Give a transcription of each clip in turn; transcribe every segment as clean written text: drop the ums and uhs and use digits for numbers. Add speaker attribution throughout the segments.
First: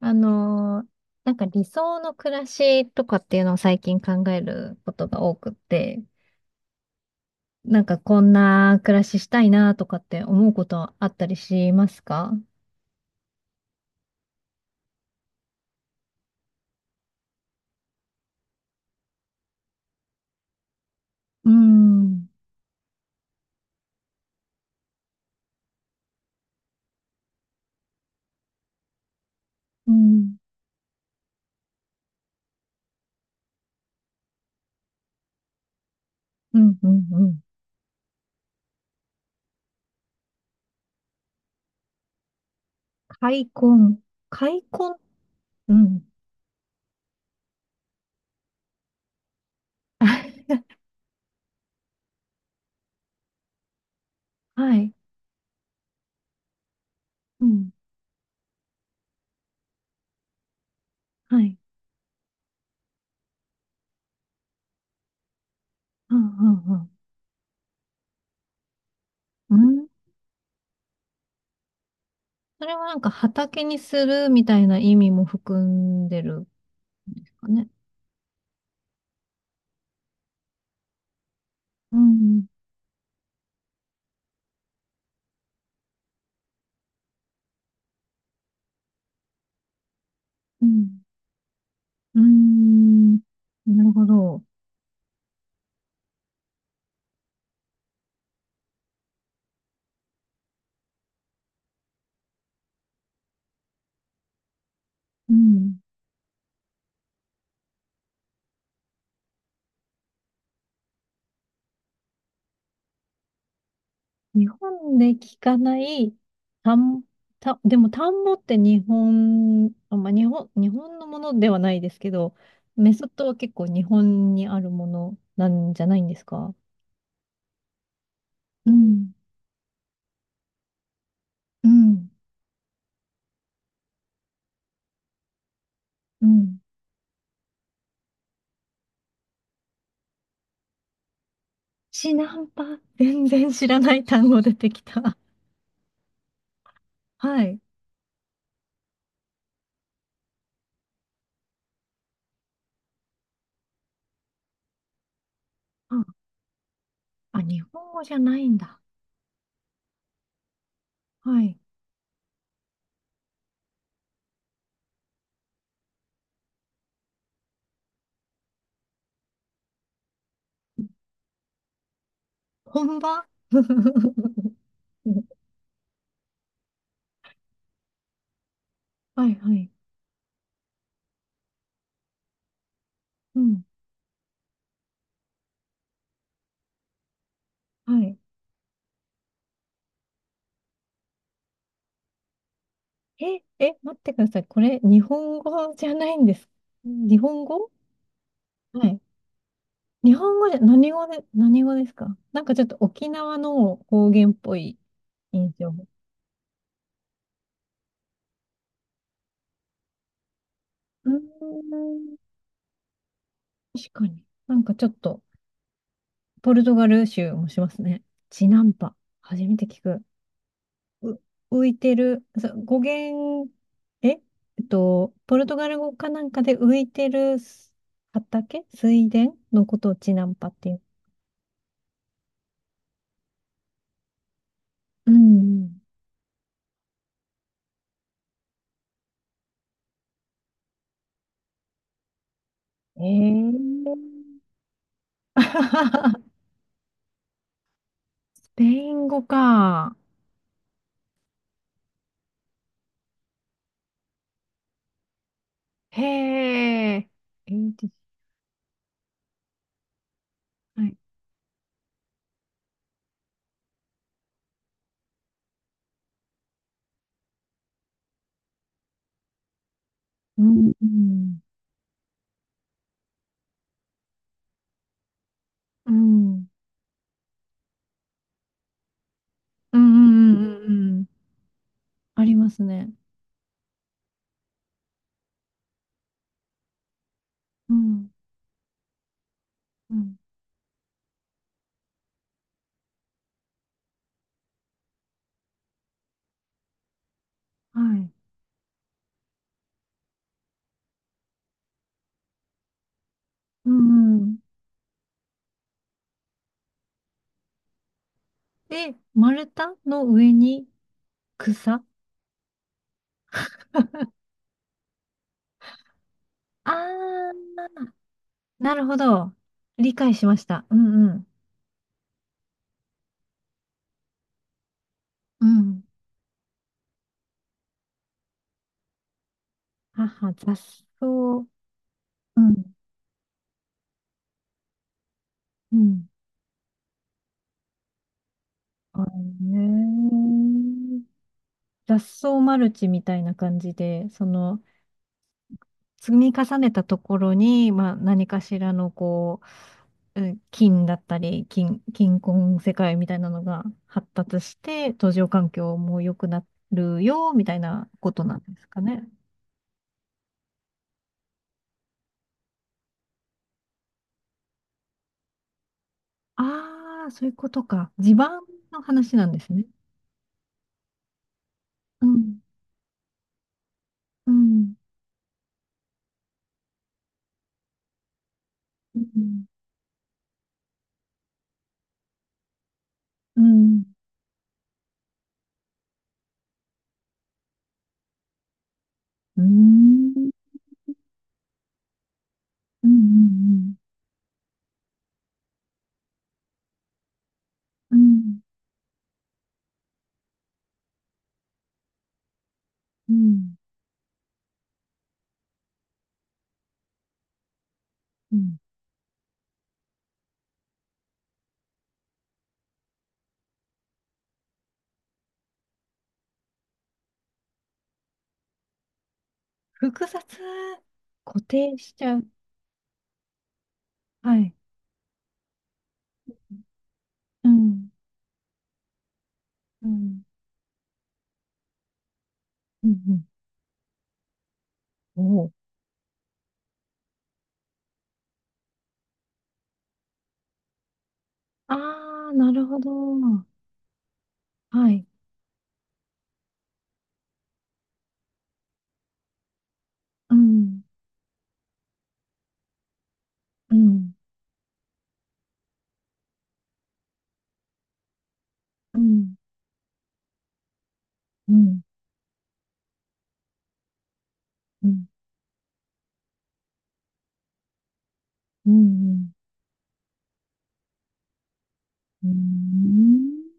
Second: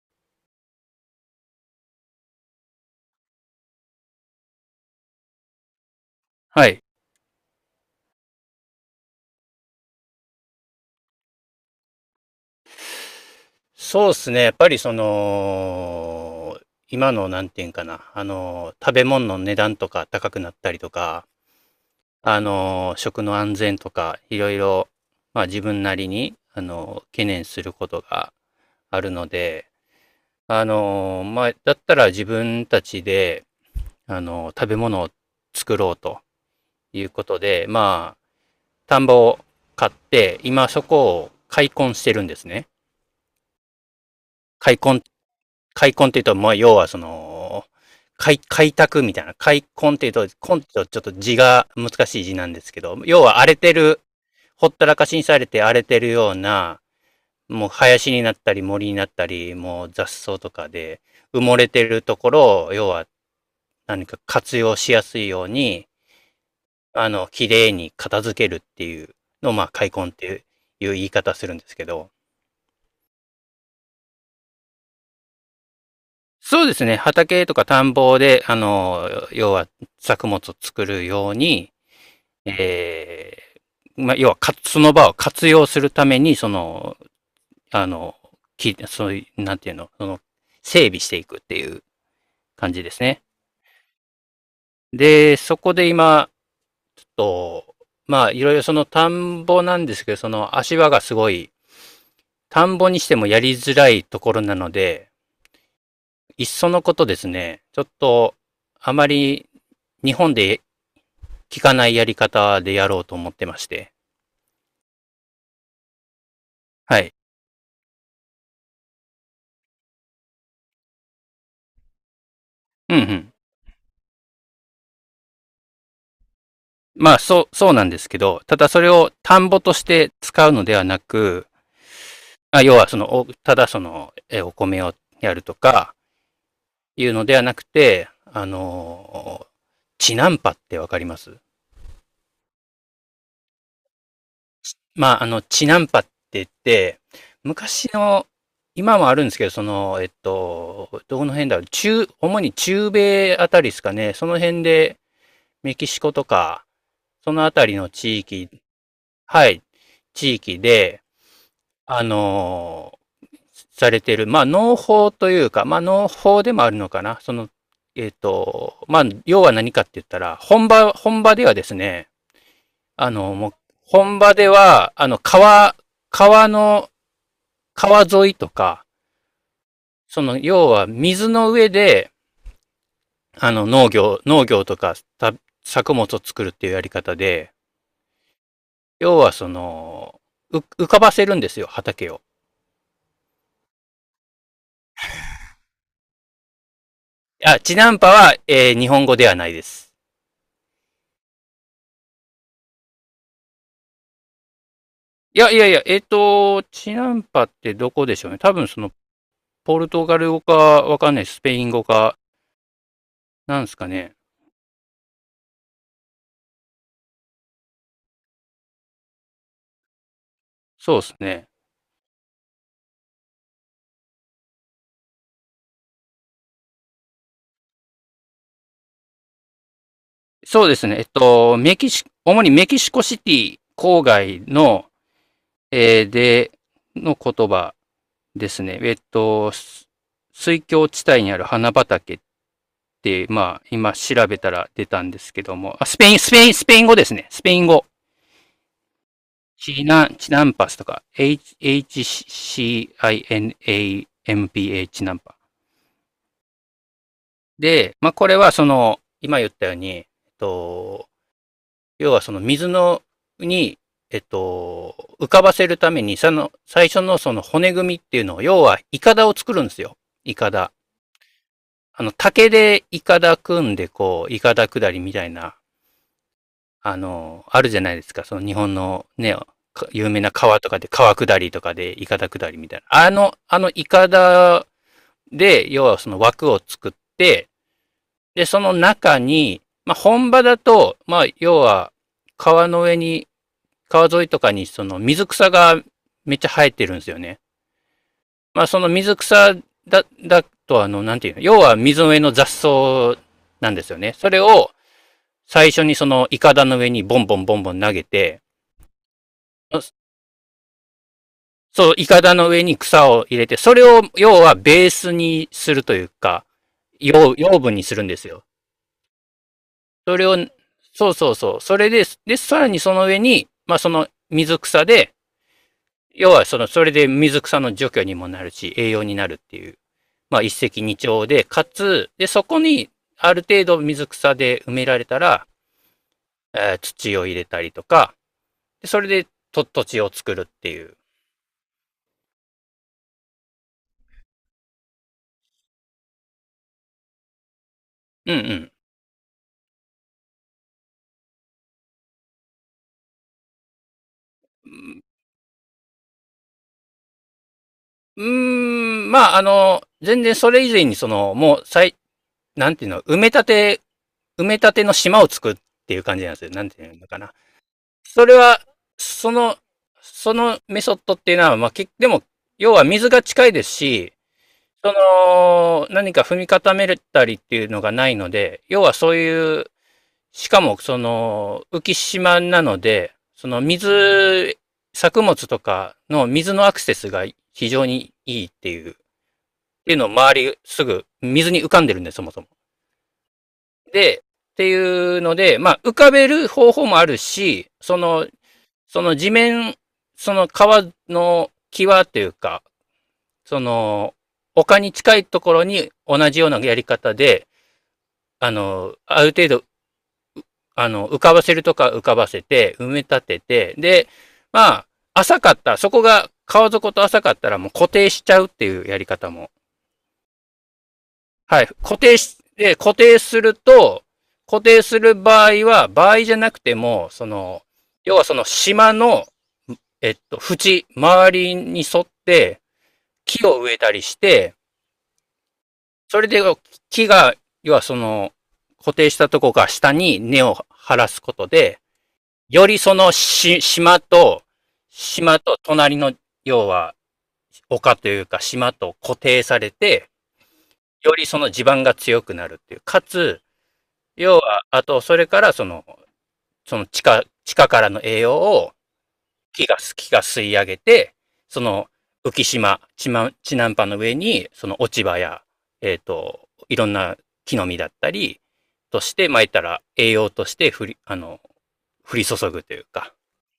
Speaker 1: あのー理想の暮らしとかっていうのを最近考えることが多くって、
Speaker 2: はい。
Speaker 1: こんな暮らししたいなとかって思うことあったりしますか？
Speaker 2: そうですね。やっぱり今のなんていうんかな、食べ物の値段とか高くなったりとか、
Speaker 1: うーん。
Speaker 2: 食の安全とか、いろいろ、まあ自分なりに、懸念することがあるので、
Speaker 1: うん、
Speaker 2: まあ、だったら自分たちで、食べ物を作ろうと
Speaker 1: うん、う
Speaker 2: い
Speaker 1: ん、
Speaker 2: う
Speaker 1: う
Speaker 2: こと
Speaker 1: ん。
Speaker 2: で、まあ、田んぼを買って、今そこを開墾してるんですね。
Speaker 1: 開墾。開
Speaker 2: 開
Speaker 1: 墾。
Speaker 2: 墾っ
Speaker 1: う
Speaker 2: 開
Speaker 1: ん。
Speaker 2: 墾っていうと、まあ、要はその、開拓みたいな。開墾っていうと、墾 っていうとちょっと字が難しい字なんですけど、要は荒れてる、ほっ
Speaker 1: は
Speaker 2: た
Speaker 1: い。
Speaker 2: らかしにされて荒れてるような、
Speaker 1: う
Speaker 2: もう
Speaker 1: ん。
Speaker 2: 林になったり森になったり、もう雑草とかで
Speaker 1: は
Speaker 2: 埋も
Speaker 1: い。
Speaker 2: れてるところを、要は何か活用しやすいように、
Speaker 1: うん、うん、うん。
Speaker 2: 綺麗に片付けるっていうのを、
Speaker 1: う
Speaker 2: まあ、
Speaker 1: ん。
Speaker 2: 開墾っていう言い方するんですけど、
Speaker 1: それはなんか畑にするみたいな意味も含んでるん
Speaker 2: そうですね。
Speaker 1: です
Speaker 2: 畑
Speaker 1: か
Speaker 2: とか
Speaker 1: ね？
Speaker 2: 田んぼで、要は作物を作るように、
Speaker 1: うん、
Speaker 2: えまあ、要はその場を活用するために、その、あの、そういう、なんていうの、その、
Speaker 1: うん。
Speaker 2: 整備していくっていう
Speaker 1: ー
Speaker 2: 感じです
Speaker 1: ん
Speaker 2: ね。
Speaker 1: なるほど。
Speaker 2: で、そこで今、ちょっと、まあ、いろいろその田んぼなんですけど、その足場がすごい、田んぼにしてもやりづらいところなので、
Speaker 1: うん。
Speaker 2: いっそのことですね、ちょっと、あまり日本で効かないやり方でやろうと思ってまして。
Speaker 1: 日本で聞かない
Speaker 2: は
Speaker 1: 単、
Speaker 2: い。
Speaker 1: 田た、でも田んぼって日本、あ、まあ、日本、日本のものではないですけど、メ
Speaker 2: うんう
Speaker 1: ソッド
Speaker 2: ん。
Speaker 1: は結構日本にあるものなんじゃないんですか？
Speaker 2: まあ、そう、そうなんですけど、ただ
Speaker 1: う
Speaker 2: それ
Speaker 1: ん、
Speaker 2: を田んぼとして使うのではなく、
Speaker 1: うん、
Speaker 2: まあ要はただお米をやるとか、
Speaker 1: うん。
Speaker 2: いうのではなくて、チナンパってわかります？
Speaker 1: シナンパ、全然知らない単語出てき
Speaker 2: ま
Speaker 1: た。
Speaker 2: あ、チナンパって言って、
Speaker 1: はい。
Speaker 2: 昔の、今もあるんですけど、その、どこの辺だろう、主に中米あたりですかね、その辺でメキシ
Speaker 1: あ、
Speaker 2: コとか、そ
Speaker 1: あ、
Speaker 2: のあ
Speaker 1: 日
Speaker 2: たりの
Speaker 1: 本語じゃ
Speaker 2: 地
Speaker 1: ない
Speaker 2: 域、
Speaker 1: んだ。
Speaker 2: はい、地域で、
Speaker 1: はい。
Speaker 2: あのーされてる、まあ、農法というか、まあ、農法でもあるのかな。その、えっ、ーと、まあ、要は何かって言ったら、本場ではですね、
Speaker 1: 本場。
Speaker 2: もう、本場では、川の、川沿いとか、
Speaker 1: はいはい。
Speaker 2: その、要は水の上で、
Speaker 1: うん。
Speaker 2: 農業とか、作物を作るっていうやり方で、
Speaker 1: はい。
Speaker 2: 要はその、浮かばせるんですよ、畑を。
Speaker 1: え、え、待ってください。これ、日本語じゃないんです。日本
Speaker 2: あ、
Speaker 1: 語。
Speaker 2: チナンパは、
Speaker 1: は
Speaker 2: 日
Speaker 1: い。
Speaker 2: 本語ではないです。
Speaker 1: 日本語で、何語で、何語ですか？なんかちょっと沖縄の方言っぽい
Speaker 2: いや
Speaker 1: 印
Speaker 2: いやい
Speaker 1: 象。
Speaker 2: や、えっ、ーと、チナンパってどこでしょうね。多分その、ポルトガル語かわ
Speaker 1: う
Speaker 2: かん
Speaker 1: ー
Speaker 2: ない、スペイン語
Speaker 1: ん、
Speaker 2: か、なんですか
Speaker 1: 確か
Speaker 2: ね。
Speaker 1: に。なんかちょっと、ポルトガル州もしますね。チナンパ。初めて聞く。
Speaker 2: そうです
Speaker 1: う、
Speaker 2: ね。
Speaker 1: 浮いてる、そう、語源、ええっと、ポルトガル語かなんかで浮いてるす畑水田のことをチナンパっ
Speaker 2: そう
Speaker 1: てい
Speaker 2: で
Speaker 1: う。
Speaker 2: すね。メキシ、主にメキシコシティ郊外の、
Speaker 1: うん。うん。
Speaker 2: で、の言葉ですね。水郷地帯にある花畑っ
Speaker 1: え
Speaker 2: て、まあ、今調
Speaker 1: ー、
Speaker 2: べたら出たんですけども、あ、スペイン語ですね。スペイン語。
Speaker 1: スペイン語か。
Speaker 2: チナンパスとか、H- HCINAMPA チシナンパチナンパ。
Speaker 1: へえ。えーじ
Speaker 2: で、まあ、これはその、今言ったように、
Speaker 1: はい。
Speaker 2: と、要はそのに、えっと、浮かばせるために、その、最初のその骨組みっていうのを、要は、イカダを作るんですよ。イ
Speaker 1: う
Speaker 2: カ
Speaker 1: ん、
Speaker 2: ダ。
Speaker 1: うん、
Speaker 2: 竹でイカダ組んで、こう、イカダ下りみたいな
Speaker 1: うん、
Speaker 2: あるじゃないですか。その日本のね、
Speaker 1: うん、
Speaker 2: 有
Speaker 1: う
Speaker 2: 名な
Speaker 1: ん、うん、う
Speaker 2: 川
Speaker 1: ん。う
Speaker 2: とかで、
Speaker 1: ん。
Speaker 2: 川下りとかで、イカ
Speaker 1: あ
Speaker 2: ダ
Speaker 1: りま
Speaker 2: 下り
Speaker 1: す
Speaker 2: みたい
Speaker 1: ね。
Speaker 2: な。あのイカダで、要はその枠を作って、
Speaker 1: うん、
Speaker 2: で、その中に、ま
Speaker 1: う
Speaker 2: あ、
Speaker 1: ん。
Speaker 2: 本場だと、まあ、要は、川の上に、川沿いとかに、その水草がめっちゃ生えてるんですよね。
Speaker 1: はい。
Speaker 2: まあ、その水草だと、なんていうの、要は水の上の雑草
Speaker 1: う
Speaker 2: なんですよね。
Speaker 1: ん、う
Speaker 2: そ
Speaker 1: ん。
Speaker 2: れを、最初にそのイカダの上にボンボンボンボン投げて、
Speaker 1: で、丸太の上に草。
Speaker 2: そう、イカダの上に草を入れて、それを要はベースにするというか、
Speaker 1: あ
Speaker 2: 養養
Speaker 1: ー、
Speaker 2: 分にするんですよ。
Speaker 1: なるほど。理解
Speaker 2: そ
Speaker 1: し
Speaker 2: れ
Speaker 1: ま
Speaker 2: を、
Speaker 1: した。うん、う
Speaker 2: そう
Speaker 1: ん。
Speaker 2: そうそう。それで、さらにその上に、まあその水草で、
Speaker 1: うん。
Speaker 2: 要はその、それで水草の除去にもなるし、栄養になるっていう、
Speaker 1: 母、
Speaker 2: まあ一
Speaker 1: 雑
Speaker 2: 石
Speaker 1: 草。
Speaker 2: 二鳥で、かつ、で、
Speaker 1: う
Speaker 2: そこ
Speaker 1: ん。
Speaker 2: にある程度水草で埋められたら、
Speaker 1: うん。
Speaker 2: 土を入れたりとか、でそ
Speaker 1: あ
Speaker 2: れ
Speaker 1: れ
Speaker 2: でと土地を作るっていう。
Speaker 1: ね。雑草マルチみたいな感じで、その、積み重ねたところに、まあ、何
Speaker 2: う
Speaker 1: かし
Speaker 2: ん
Speaker 1: らのこう、うん、金だったり、金、金婚世界みたいなのが発達し
Speaker 2: う
Speaker 1: て、
Speaker 2: ん。
Speaker 1: 途上環境も良くなるよ、みたいなこ
Speaker 2: う
Speaker 1: と
Speaker 2: ー
Speaker 1: なんですかね？
Speaker 2: ん、まあ、全然それ以前にその、もう、なんていうの、埋め立ての島を作っていう感じなんですよ。なんていう
Speaker 1: あ
Speaker 2: の
Speaker 1: あ、
Speaker 2: か
Speaker 1: そうい
Speaker 2: な。
Speaker 1: うことか。地
Speaker 2: それ
Speaker 1: 盤
Speaker 2: は、
Speaker 1: の話な
Speaker 2: そ
Speaker 1: んです
Speaker 2: の、
Speaker 1: ね。
Speaker 2: そのメソッドっていうのは、まあ、
Speaker 1: う
Speaker 2: でも、
Speaker 1: ん、
Speaker 2: 要は水が近いですし、
Speaker 1: うん、
Speaker 2: その、何か踏み固めたりっていうのがないので、要は
Speaker 1: う
Speaker 2: そう
Speaker 1: ん、
Speaker 2: いう、しかも、その、浮島なので、
Speaker 1: う
Speaker 2: その
Speaker 1: ん、
Speaker 2: 水、作物とかの水のアクセスが非常にいいっていうっ
Speaker 1: う
Speaker 2: ていうのを
Speaker 1: ん、うん、
Speaker 2: 周りすぐ水に浮かんでるんで、そもそも。
Speaker 1: うん、
Speaker 2: で、っていうので、まあ、浮かべる方法もあるし、
Speaker 1: う
Speaker 2: その、
Speaker 1: ん、
Speaker 2: その地面、その川の際というか、その、丘に近いところに同じようなやり方で、
Speaker 1: うん。
Speaker 2: ある程度、浮かばせるとか浮かばせて、埋め立てて、で、まあ、浅かった、そこが川底と浅かったらもう固定しちゃうっていうやり方も。
Speaker 1: 複雑、固
Speaker 2: はい。
Speaker 1: 定し
Speaker 2: 固
Speaker 1: ちゃ
Speaker 2: 定
Speaker 1: う。
Speaker 2: し、で、固定すると、
Speaker 1: はい。
Speaker 2: 固定する場合は、場合じゃなくても、そ
Speaker 1: う
Speaker 2: の、
Speaker 1: ん、
Speaker 2: 要はその島の、
Speaker 1: うん、
Speaker 2: 周りに沿って
Speaker 1: うん、うん、
Speaker 2: 木を植えたりして、
Speaker 1: おう。
Speaker 2: それで木が、要はその、固定したとこが下に根を張らすことで、
Speaker 1: ああ、なる
Speaker 2: より
Speaker 1: ほど。
Speaker 2: その島と、
Speaker 1: はい。
Speaker 2: 島と隣の、要は、丘というか島と固定されて、
Speaker 1: うん、
Speaker 2: よりその地盤が強くなるっていう。かつ、
Speaker 1: うん、
Speaker 2: 要は、あと、それから、その、その地下、地下からの栄養を
Speaker 1: うん、
Speaker 2: 木が吸い上げて、
Speaker 1: う
Speaker 2: そ
Speaker 1: ん、
Speaker 2: の浮島、地南波の上に、その
Speaker 1: う
Speaker 2: 落ち
Speaker 1: ん、
Speaker 2: 葉や、いろんな木の実だったり、
Speaker 1: う
Speaker 2: として、
Speaker 1: ん、
Speaker 2: まあ、言ったら栄養として降り
Speaker 1: う
Speaker 2: 注ぐというか。
Speaker 1: ん。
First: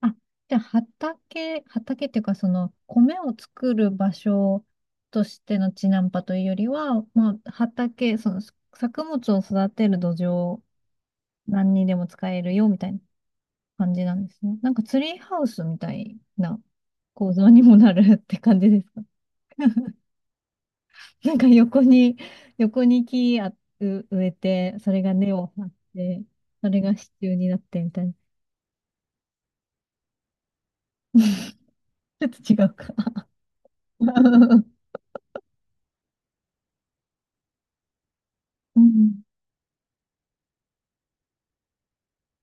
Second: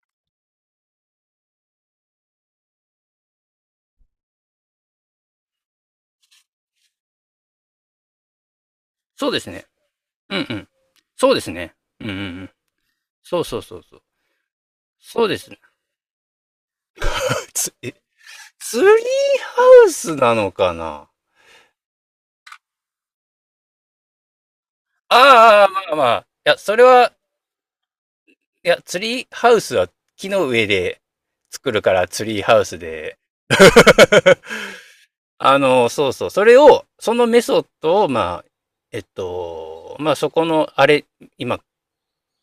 Speaker 1: あ、じゃあ畑、畑っていうか、その、米を作る場所としての地ナンパというよりは、まあ、畑、その、作
Speaker 2: そ
Speaker 1: 物
Speaker 2: う
Speaker 1: を
Speaker 2: ですね。
Speaker 1: 育てる土
Speaker 2: うんう
Speaker 1: 壌、
Speaker 2: ん。そうです
Speaker 1: 何
Speaker 2: ね。
Speaker 1: にで
Speaker 2: う
Speaker 1: も
Speaker 2: んうんう
Speaker 1: 使え
Speaker 2: ん。
Speaker 1: るよ、みたいな
Speaker 2: そうそうそう
Speaker 1: 感
Speaker 2: そう。
Speaker 1: じなんですね。なんか、ツリー
Speaker 2: そうで
Speaker 1: ハウ
Speaker 2: すね。
Speaker 1: スみたいな構造に
Speaker 2: つ
Speaker 1: もな
Speaker 2: え
Speaker 1: るって感じ
Speaker 2: ツ
Speaker 1: で
Speaker 2: リー
Speaker 1: す
Speaker 2: ハ
Speaker 1: か？
Speaker 2: ウスなのかな？
Speaker 1: なんか横に、横に木あう植えて、それが根を
Speaker 2: あ
Speaker 1: 張
Speaker 2: あ、
Speaker 1: っ
Speaker 2: まあまあ。
Speaker 1: て、
Speaker 2: いや、
Speaker 1: そ
Speaker 2: そ
Speaker 1: れ
Speaker 2: れ
Speaker 1: が支
Speaker 2: は、
Speaker 1: 柱になってみたいな。
Speaker 2: いや、ツリーハウスは木の上で作るから
Speaker 1: ち
Speaker 2: ツ
Speaker 1: ょっ
Speaker 2: リー
Speaker 1: と違
Speaker 2: ハウ
Speaker 1: う
Speaker 2: ス
Speaker 1: か。
Speaker 2: で。そうそう。それを、そのメソッドを、まあ、
Speaker 1: うん。
Speaker 2: まあそこの、あれ、今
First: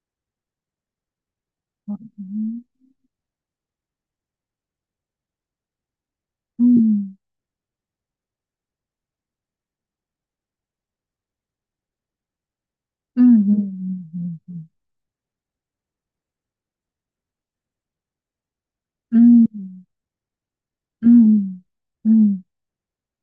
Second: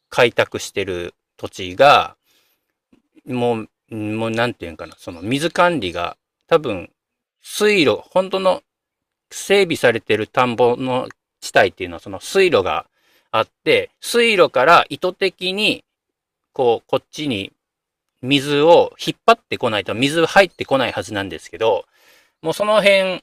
Speaker 2: 開拓してる土地
Speaker 1: う
Speaker 2: が、
Speaker 1: ね
Speaker 2: もうなんていうんかな、その水管理が、多
Speaker 1: う
Speaker 2: 分、
Speaker 1: ん。
Speaker 2: 水路、本当の整備されてる田んぼの地帯っていうのは、その水路が
Speaker 1: うん。う
Speaker 2: あ
Speaker 1: ん。
Speaker 2: って、水路
Speaker 1: う
Speaker 2: か
Speaker 1: ん。
Speaker 2: ら意図的に、こう、こっちに水を引
Speaker 1: う
Speaker 2: っ張っ
Speaker 1: ん。
Speaker 2: てこないと水入ってこないは
Speaker 1: う
Speaker 2: ずなんですけ
Speaker 1: ん。
Speaker 2: ど、
Speaker 1: うん。
Speaker 2: もうその辺、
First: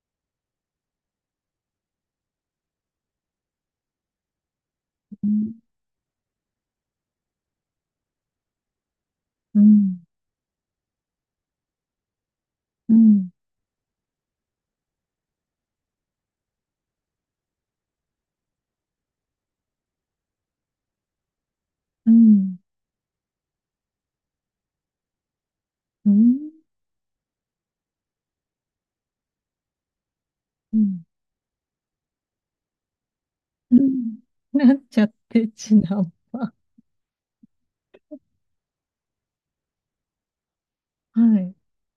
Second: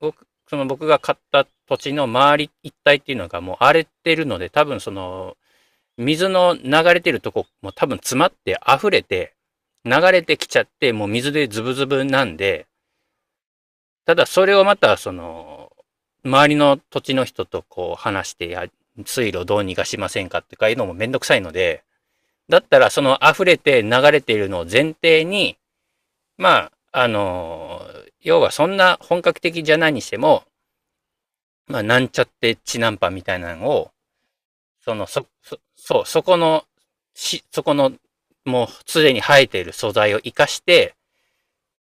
Speaker 2: その僕が買った土地の周り一帯っていうのがもう荒れてるので、多分そ
Speaker 1: う
Speaker 2: の、
Speaker 1: ん。
Speaker 2: 水の流れてるとこも多分詰まって溢れて、
Speaker 1: う
Speaker 2: 流れてきちゃって、もう水でズブズブなんで、
Speaker 1: ん。
Speaker 2: ただそれをまたその、周りの土地の人とこう話して、水路どうにかしませんかっかいうのもめんどくさいので、
Speaker 1: うん。
Speaker 2: だったらその溢れて流れているのを前提に、
Speaker 1: う
Speaker 2: まあ、要はそんな本格的じゃないにしても、
Speaker 1: ん。
Speaker 2: まあ、なんちゃってチナンパみたいなの
Speaker 1: う
Speaker 2: を、
Speaker 1: ん、なっ
Speaker 2: そ
Speaker 1: ちゃ
Speaker 2: の、
Speaker 1: っ
Speaker 2: そ、
Speaker 1: て、
Speaker 2: そ、
Speaker 1: ち
Speaker 2: そ
Speaker 1: な
Speaker 2: う、そこ
Speaker 1: ま。
Speaker 2: の、そこの、もうすでに生えている素材を活かして、
Speaker 1: はい。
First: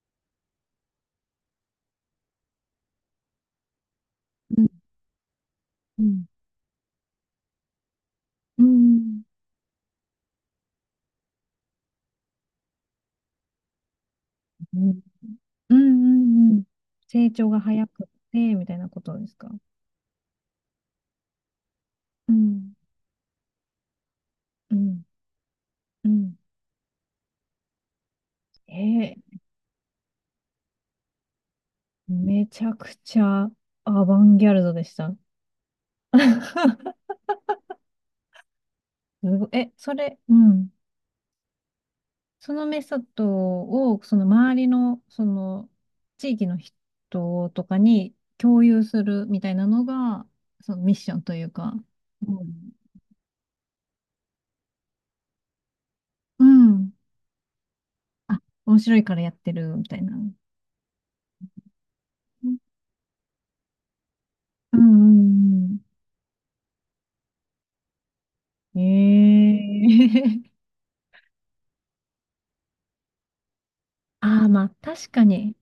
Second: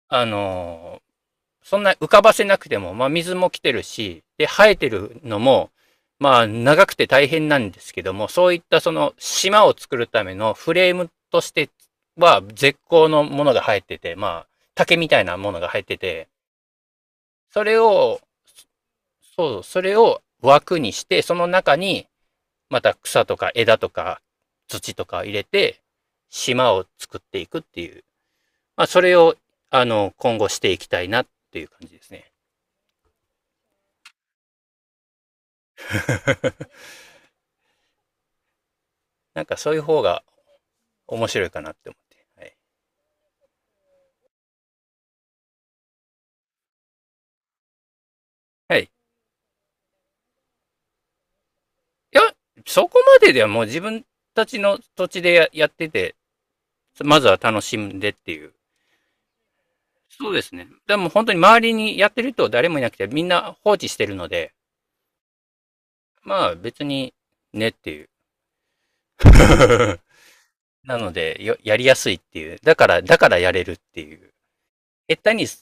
Speaker 2: あのーそんな浮かばせなくても、まあ、水も来てるし、で、
Speaker 1: うん。
Speaker 2: 生えてるのも、
Speaker 1: うん。
Speaker 2: まあ、長くて大変なんですけども、そうい
Speaker 1: う
Speaker 2: ったその
Speaker 1: ん。
Speaker 2: 島を作るためのフレームとしては絶好のものが生えてて、まあ、竹みたいなものが
Speaker 1: う
Speaker 2: 生
Speaker 1: ん、
Speaker 2: えてて、
Speaker 1: うん、うん。成長が
Speaker 2: それ
Speaker 1: 早く
Speaker 2: を、
Speaker 1: て、みたいなことですか？
Speaker 2: そう、それを枠にして、その中に
Speaker 1: うん、
Speaker 2: また草とか枝とか
Speaker 1: う
Speaker 2: 土
Speaker 1: ん、
Speaker 2: とか入れて、
Speaker 1: うん。
Speaker 2: 島を作っていくっていう。まあ、そ
Speaker 1: え
Speaker 2: れを、
Speaker 1: ー、
Speaker 2: 今後していきたいなっていう感じですね。
Speaker 1: めちゃくちゃアバンギャルドでした。す
Speaker 2: な
Speaker 1: ご
Speaker 2: ん
Speaker 1: い
Speaker 2: か
Speaker 1: え、
Speaker 2: そういう
Speaker 1: そ
Speaker 2: 方
Speaker 1: れ、
Speaker 2: が
Speaker 1: うん。
Speaker 2: 面白いかなって思って。は
Speaker 1: そ
Speaker 2: い。
Speaker 1: のメソッドを、その周りの、その、地域の人とかに共
Speaker 2: は
Speaker 1: 有
Speaker 2: い。い
Speaker 1: するみたいなのが、そのミッションというか、
Speaker 2: や、
Speaker 1: うん。
Speaker 2: そこまでではもう自分たちの土地でやってて、
Speaker 1: うん。
Speaker 2: まずは楽しんでって
Speaker 1: あ、
Speaker 2: いう。
Speaker 1: 面白いからやってるみたいな。
Speaker 2: そ
Speaker 1: う
Speaker 2: うですね。でも本当に周りにやってる人誰
Speaker 1: ん、
Speaker 2: もいなくて、みんな放置してるので、
Speaker 1: うん、
Speaker 2: まあ別にねっていう。
Speaker 1: うん。ええ。
Speaker 2: なのでやりやすいっていう。だからやれるっていう。
Speaker 1: ああ、まあ、確
Speaker 2: 下
Speaker 1: か
Speaker 2: 手に、
Speaker 1: に。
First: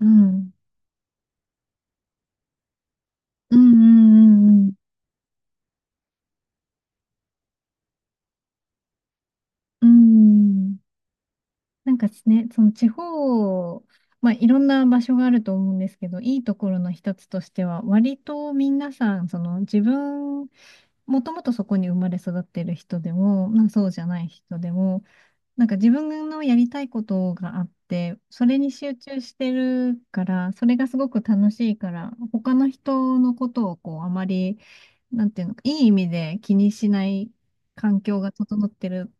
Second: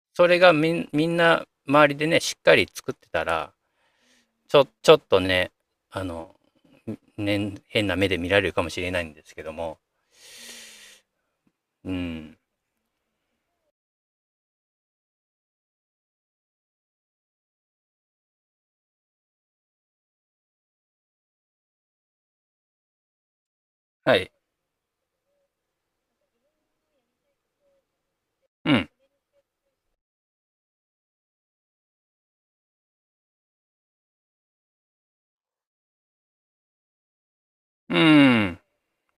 Speaker 1: う
Speaker 2: それ
Speaker 1: ん。
Speaker 2: がみんな周りでね、しっかり作ってたら、
Speaker 1: うん、うん、
Speaker 2: ちょ、
Speaker 1: うん、
Speaker 2: ちょっとね、あの、ね、変な目で見られるかもしれないんですけども。
Speaker 1: うん。うん。
Speaker 2: うん。
Speaker 1: ね、その地方、まあ、いろんな場所があると思うんですけど、いいところの一つとしては、割と皆さん、その自分、もともとそこに生まれ育ってる人でも、まあ、そうじゃ
Speaker 2: は
Speaker 1: ない
Speaker 2: い。
Speaker 1: 人でも、自分のやりたいことがあって、それに
Speaker 2: うん。
Speaker 1: 集中してるから、それがすごく楽しいから、他の人のことをこう、あまり、なんていうのか、いい意味で気にしない
Speaker 2: う
Speaker 1: 環境が
Speaker 2: ん。
Speaker 1: 整ってる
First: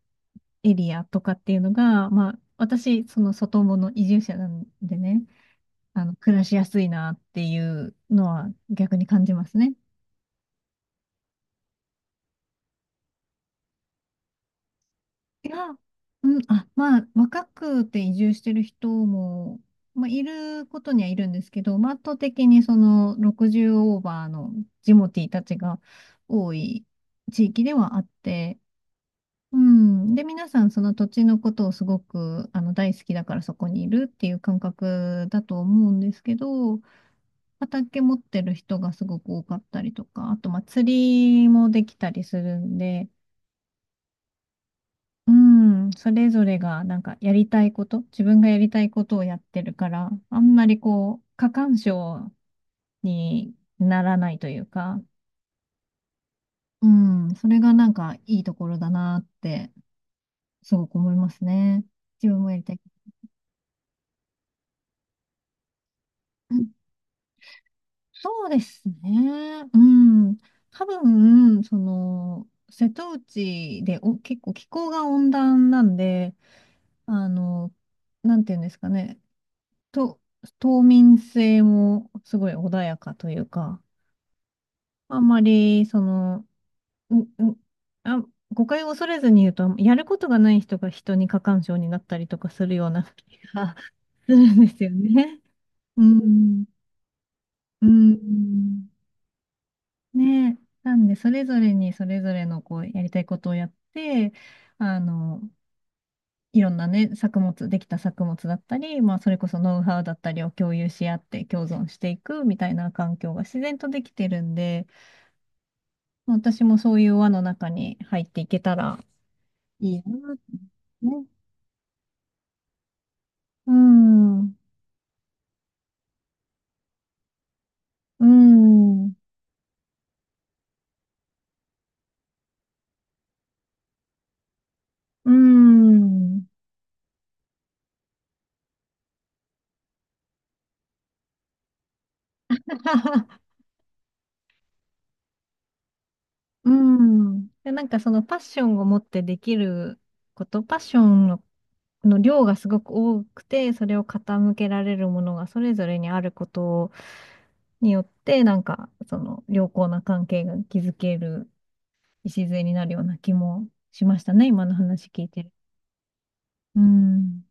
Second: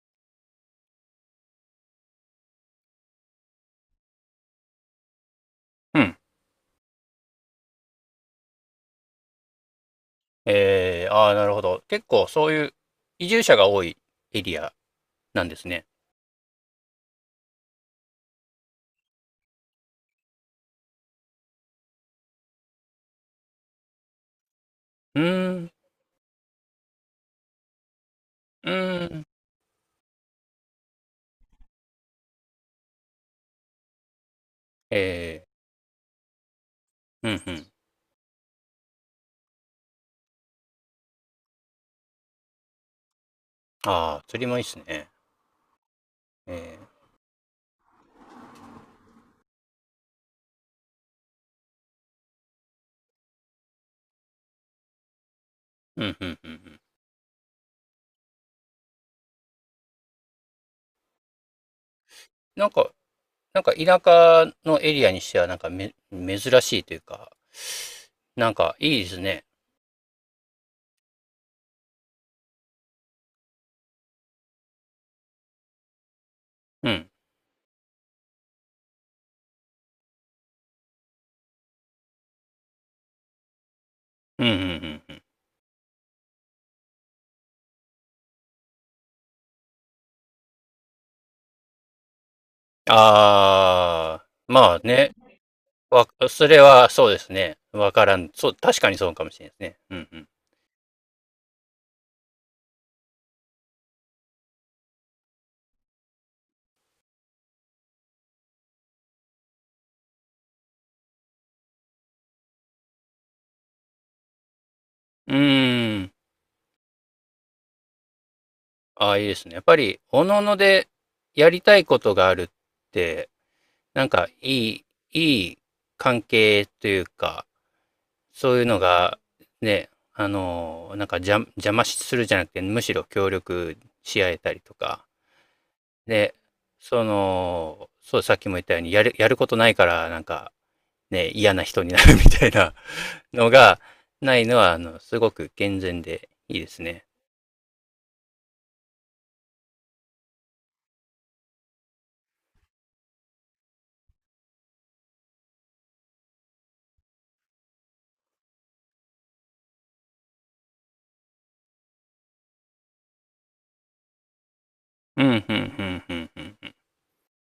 Speaker 1: エリアとかっていうのが、まあ、私、その外もの移住者なんでね、
Speaker 2: う
Speaker 1: あの、
Speaker 2: ん。
Speaker 1: 暮らしやすいなっていうのは逆に感じますね。
Speaker 2: ああ、なるほど。結構そういう移住者が多いエリアな
Speaker 1: い
Speaker 2: んです
Speaker 1: や、
Speaker 2: ね。
Speaker 1: うん、あ、まあ、若くて移住してる人も、まあ、いることにはいるんですけど、まあ、圧倒的にその60オーバーのジモ
Speaker 2: う
Speaker 1: ティーたち
Speaker 2: ーん。
Speaker 1: が多い地域ではあって、
Speaker 2: うーん。
Speaker 1: うん。で、皆さんその土地のことをすごく、あの、大好きだからそこにいるっていう感覚
Speaker 2: え
Speaker 1: だと思うんですけど、
Speaker 2: うん、うん。
Speaker 1: 畑持ってる人がすごく多かったりとか、あと、まあ、釣りもできたりするんで、
Speaker 2: ああ、釣りもいいっすね。
Speaker 1: うん、それぞれ
Speaker 2: ええ
Speaker 1: がやりたいこと、自分がやりたいことをやってるから、あんまりこう、過干渉にならないというか、
Speaker 2: うん、うん、うん。うん。
Speaker 1: うん、それがいいところだなって、すごく思いますね。自分もやり
Speaker 2: なん
Speaker 1: たい。
Speaker 2: か、なんか田舎のエリアにしては、なんか珍
Speaker 1: うん、
Speaker 2: しいというか、
Speaker 1: そう
Speaker 2: なん
Speaker 1: で
Speaker 2: か
Speaker 1: す
Speaker 2: いいですね。
Speaker 1: ね。うん。多分、その、瀬戸内でお、結構気候が温暖なんで、
Speaker 2: うん。
Speaker 1: あの、なんていうんですかね。と、冬眠性もすごい穏やかというか、
Speaker 2: うん、うん、うん。う
Speaker 1: あ
Speaker 2: ん
Speaker 1: んまり、その、う、う、あ、誤解を恐れずに言うと、やることがない人が人に過干渉になったりとかするような気が
Speaker 2: あ あ、
Speaker 1: するんで
Speaker 2: まあ
Speaker 1: すよ
Speaker 2: ね。
Speaker 1: ね。う
Speaker 2: それ
Speaker 1: ん。
Speaker 2: はそうですね。
Speaker 1: う
Speaker 2: わからん。そう、確
Speaker 1: ん。
Speaker 2: かにそうかもしれないですね。うん、
Speaker 1: ねえ。なんで、それぞれにそれぞれのこう、やりたいことをやって、あの、いろんなね、作物、できた作物だったり、まあ、それこそノウハウだったりを共有し合って共存していくみたいな環境が自然とできてるんで、
Speaker 2: うん。うーん。
Speaker 1: まあ私もそういう輪の中に入っていけたら
Speaker 2: ああ、いいですね。やっぱ
Speaker 1: い
Speaker 2: り、
Speaker 1: い
Speaker 2: お
Speaker 1: なっ
Speaker 2: の
Speaker 1: て
Speaker 2: おので
Speaker 1: ね。
Speaker 2: やりたいことがあるって、
Speaker 1: う
Speaker 2: なんか
Speaker 1: ん、うん。
Speaker 2: い、いい関係というか、そういうの が、ね、なんか邪魔するじゃなくて、むしろ協力し合えたりとか、
Speaker 1: う
Speaker 2: で、
Speaker 1: ん。
Speaker 2: そう、さっきも言ったように、やることないから、なんか、ね、嫌な人になるみたいな のが、ないのは、すごく健全でいいで
Speaker 1: う
Speaker 2: すね。
Speaker 1: ん。で、そのパッションを持ってできること、パッションの、の量がすごく多くて、それを傾けられるものがそれぞれにあることによって、その良好な関係が築ける礎になるような気もしましたね、今の話
Speaker 2: う
Speaker 1: 聞
Speaker 2: ん、
Speaker 1: い
Speaker 2: うん、
Speaker 1: てる。
Speaker 2: うん、うん、うん。
Speaker 1: うん。